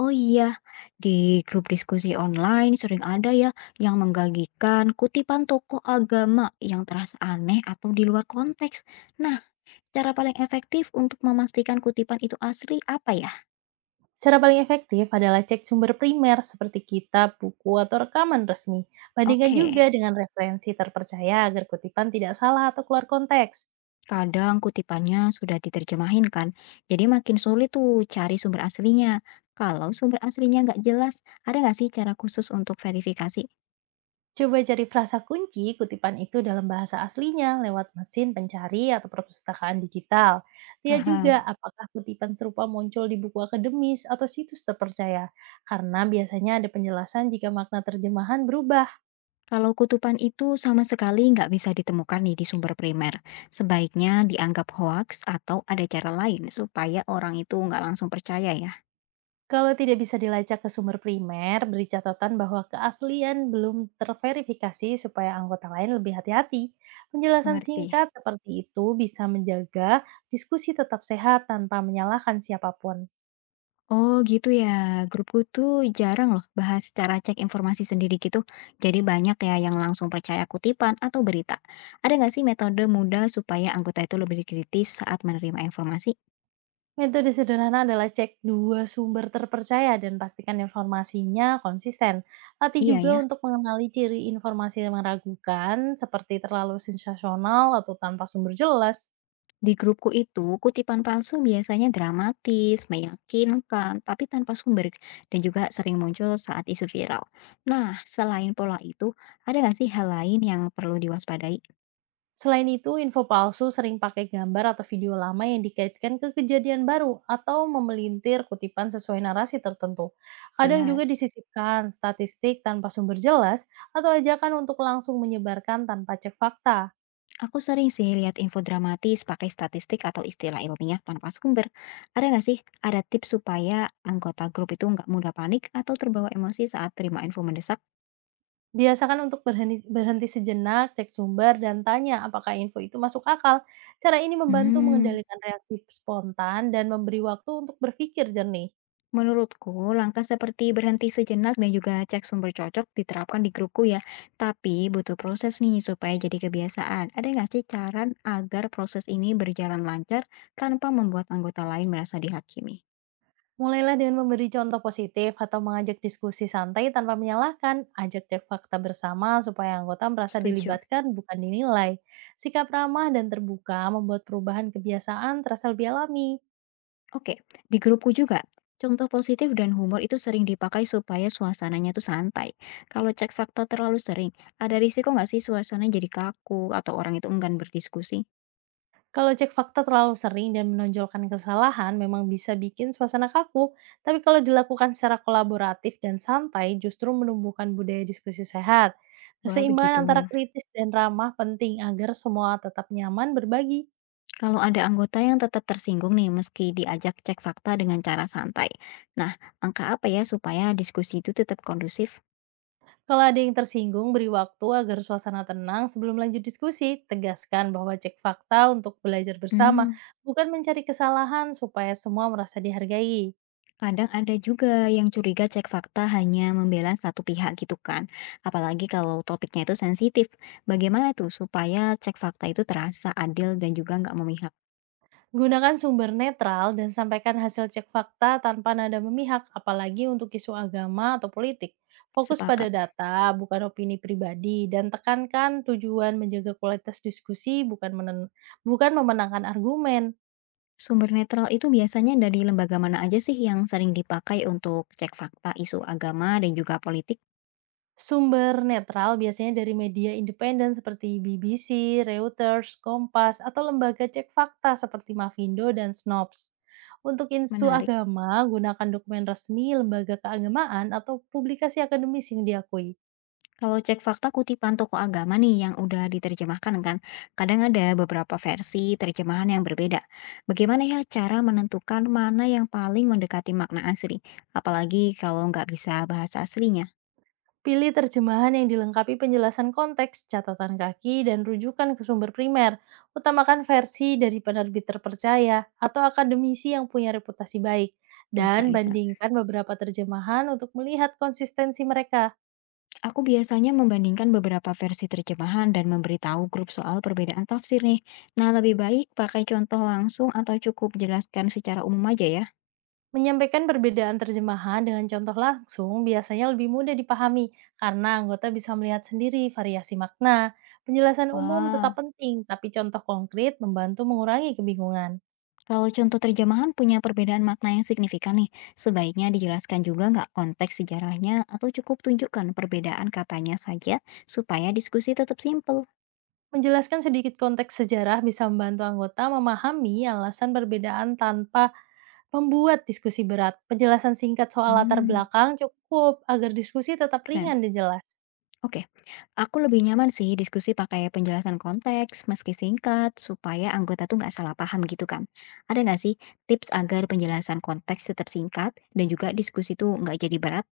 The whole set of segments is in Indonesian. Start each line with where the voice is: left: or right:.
left: Oh iya, di grup diskusi online sering ada ya yang menggagikan kutipan tokoh agama yang terasa aneh atau di luar konteks. Nah, cara paling efektif untuk memastikan kutipan itu asli apa ya?
right: Cara paling efektif adalah cek sumber primer seperti kitab, buku, atau rekaman resmi. Bandingkan
left: Oke,
right: juga dengan referensi terpercaya agar kutipan tidak salah atau keluar konteks.
left: kadang kutipannya sudah diterjemahin kan, jadi makin sulit tuh cari sumber aslinya. Kalau sumber aslinya nggak jelas, ada nggak sih cara khusus untuk verifikasi?
right: Coba cari frasa kunci kutipan itu dalam bahasa aslinya lewat mesin pencari atau perpustakaan digital. Lihat juga
left: Paham.
right: apakah kutipan serupa muncul di buku akademis atau situs terpercaya, karena biasanya ada penjelasan jika makna terjemahan berubah.
left: Kalau kutupan itu sama sekali nggak bisa ditemukan nih di sumber primer, sebaiknya dianggap hoaks atau ada cara lain supaya orang itu nggak langsung percaya ya.
right: Kalau tidak bisa dilacak ke sumber primer, beri catatan bahwa keaslian belum terverifikasi supaya anggota lain lebih hati-hati. Penjelasan
left: Mengerti?
right: singkat seperti itu bisa menjaga diskusi tetap sehat tanpa menyalahkan siapapun.
left: Oh gitu ya, grupku tuh jarang loh bahas cara cek informasi sendiri gitu. Jadi banyak ya yang langsung percaya kutipan atau berita. Ada nggak sih metode mudah supaya anggota itu lebih kritis saat menerima informasi?
right: Metode sederhana adalah cek dua sumber terpercaya dan pastikan informasinya konsisten. Latih
left: Iya
right: juga
left: ya.
right: untuk mengenali ciri informasi yang meragukan, seperti terlalu sensasional atau tanpa sumber jelas.
left: Di grupku itu, kutipan palsu biasanya dramatis, meyakinkan, tapi tanpa sumber, dan juga sering muncul saat isu viral. Nah, selain pola itu, ada nggak sih hal lain yang perlu diwaspadai?
right: Selain itu, info palsu sering pakai gambar atau video lama yang dikaitkan ke kejadian baru atau memelintir kutipan sesuai narasi tertentu. Kadang juga
left: Jelas.
right: disisipkan statistik tanpa sumber jelas atau ajakan untuk langsung menyebarkan tanpa cek fakta.
left: Aku sering sih lihat info dramatis pakai statistik atau istilah ilmiah tanpa sumber. Ada nggak sih, ada tips supaya anggota grup itu nggak mudah panik atau terbawa emosi saat terima info mendesak?
right: Biasakan untuk berhenti sejenak, cek sumber, dan tanya apakah info itu masuk akal. Cara ini membantu
left: Hmm.
right: mengendalikan reaksi spontan dan memberi waktu untuk berpikir jernih.
left: Menurutku, langkah seperti berhenti sejenak dan juga cek sumber cocok diterapkan di grupku ya. Tapi butuh proses nih supaya jadi kebiasaan. Ada nggak sih cara agar proses ini berjalan lancar tanpa membuat anggota lain merasa dihakimi?
right: Mulailah dengan memberi contoh positif atau mengajak diskusi santai tanpa menyalahkan. Ajak cek fakta bersama supaya anggota merasa
left: Setuju.
right: dilibatkan bukan dinilai. Sikap ramah dan terbuka membuat perubahan kebiasaan terasa lebih alami.
left: Oke, di grupku juga. Contoh positif dan humor itu sering dipakai supaya suasananya tuh santai. Kalau cek fakta terlalu sering, ada risiko nggak sih suasana jadi kaku atau orang itu enggan berdiskusi?
right: Kalau cek fakta terlalu sering dan menonjolkan kesalahan memang bisa bikin suasana kaku, tapi kalau dilakukan secara kolaboratif dan santai justru menumbuhkan budaya diskusi sehat.
left: Wah,
right: Keseimbangan
left: begitu.
right: antara kritis dan ramah penting agar semua tetap nyaman berbagi.
left: Kalau ada anggota yang tetap tersinggung nih, meski diajak cek fakta dengan cara santai. Nah, angka apa ya supaya diskusi itu tetap kondusif?
right: Kalau ada yang tersinggung, beri waktu agar suasana tenang sebelum lanjut diskusi. Tegaskan bahwa cek fakta untuk belajar bersama,
left: Hmm,
right: bukan mencari kesalahan supaya semua merasa dihargai.
left: kadang ada juga yang curiga cek fakta hanya membela satu pihak gitu kan. Apalagi kalau topiknya itu sensitif. Bagaimana tuh supaya cek fakta itu terasa adil dan juga nggak memihak?
right: Gunakan sumber netral dan sampaikan hasil cek fakta tanpa nada memihak, apalagi untuk isu agama atau politik. Fokus pada
left: Sepakat.
right: data, bukan opini pribadi, dan tekankan tujuan menjaga kualitas diskusi, bukan memenangkan argumen.
left: Sumber netral itu biasanya dari lembaga mana aja sih yang sering dipakai untuk cek fakta isu agama dan juga politik?
right: Sumber netral biasanya dari media independen seperti BBC, Reuters, Kompas, atau lembaga cek fakta seperti Mavindo dan Snopes. Untuk insu
left: Menarik.
right: agama, gunakan dokumen resmi, lembaga keagamaan, atau publikasi akademis yang diakui.
left: Kalau cek fakta kutipan tokoh agama nih yang udah diterjemahkan kan, kadang ada beberapa versi terjemahan yang berbeda. Bagaimana ya cara menentukan mana yang paling mendekati makna asli? Apalagi kalau nggak bisa bahasa aslinya.
right: Pilih terjemahan yang dilengkapi penjelasan konteks, catatan kaki, dan rujukan ke sumber primer. Utamakan versi dari penerbit terpercaya atau akademisi yang punya reputasi baik.
left: Bisa,
right: Dan
left: bisa.
right: bandingkan beberapa terjemahan untuk melihat konsistensi mereka.
left: Aku biasanya membandingkan beberapa versi terjemahan dan memberitahu grup soal perbedaan tafsir nih. Nah, lebih baik pakai contoh langsung atau cukup jelaskan secara umum aja ya?
right: Menyampaikan perbedaan terjemahan dengan contoh langsung biasanya lebih mudah dipahami karena anggota bisa melihat sendiri variasi makna. Penjelasan umum
left: Wah,
right: tetap penting, tapi contoh konkret membantu mengurangi kebingungan.
left: kalau contoh terjemahan punya perbedaan makna yang signifikan nih, sebaiknya dijelaskan juga nggak konteks sejarahnya atau cukup tunjukkan perbedaan katanya saja supaya diskusi tetap simpel.
right: Menjelaskan sedikit konteks sejarah bisa membantu anggota memahami alasan perbedaan tanpa membuat diskusi berat. Penjelasan singkat soal latar
left: Hmm,
right: belakang cukup agar diskusi tetap
left: keren.
right: ringan dan jelas.
left: Oke, aku lebih nyaman sih diskusi pakai penjelasan konteks meski singkat supaya anggota tuh nggak salah paham gitu kan. Ada nggak sih tips agar penjelasan konteks tetap singkat dan juga diskusi tuh nggak jadi berat?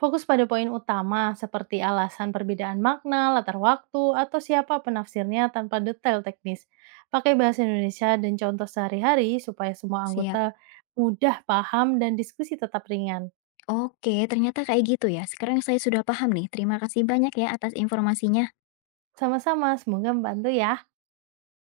right: Fokus pada poin utama seperti alasan perbedaan makna, latar waktu, atau siapa penafsirnya tanpa detail teknis. Pakai bahasa Indonesia dan contoh sehari-hari supaya semua
left: Siap.
right: anggota mudah paham dan diskusi tetap ringan.
left: Oke, ternyata kayak gitu ya. Sekarang saya sudah paham nih. Terima kasih banyak ya atas informasinya.
right: Sama-sama, semoga membantu ya.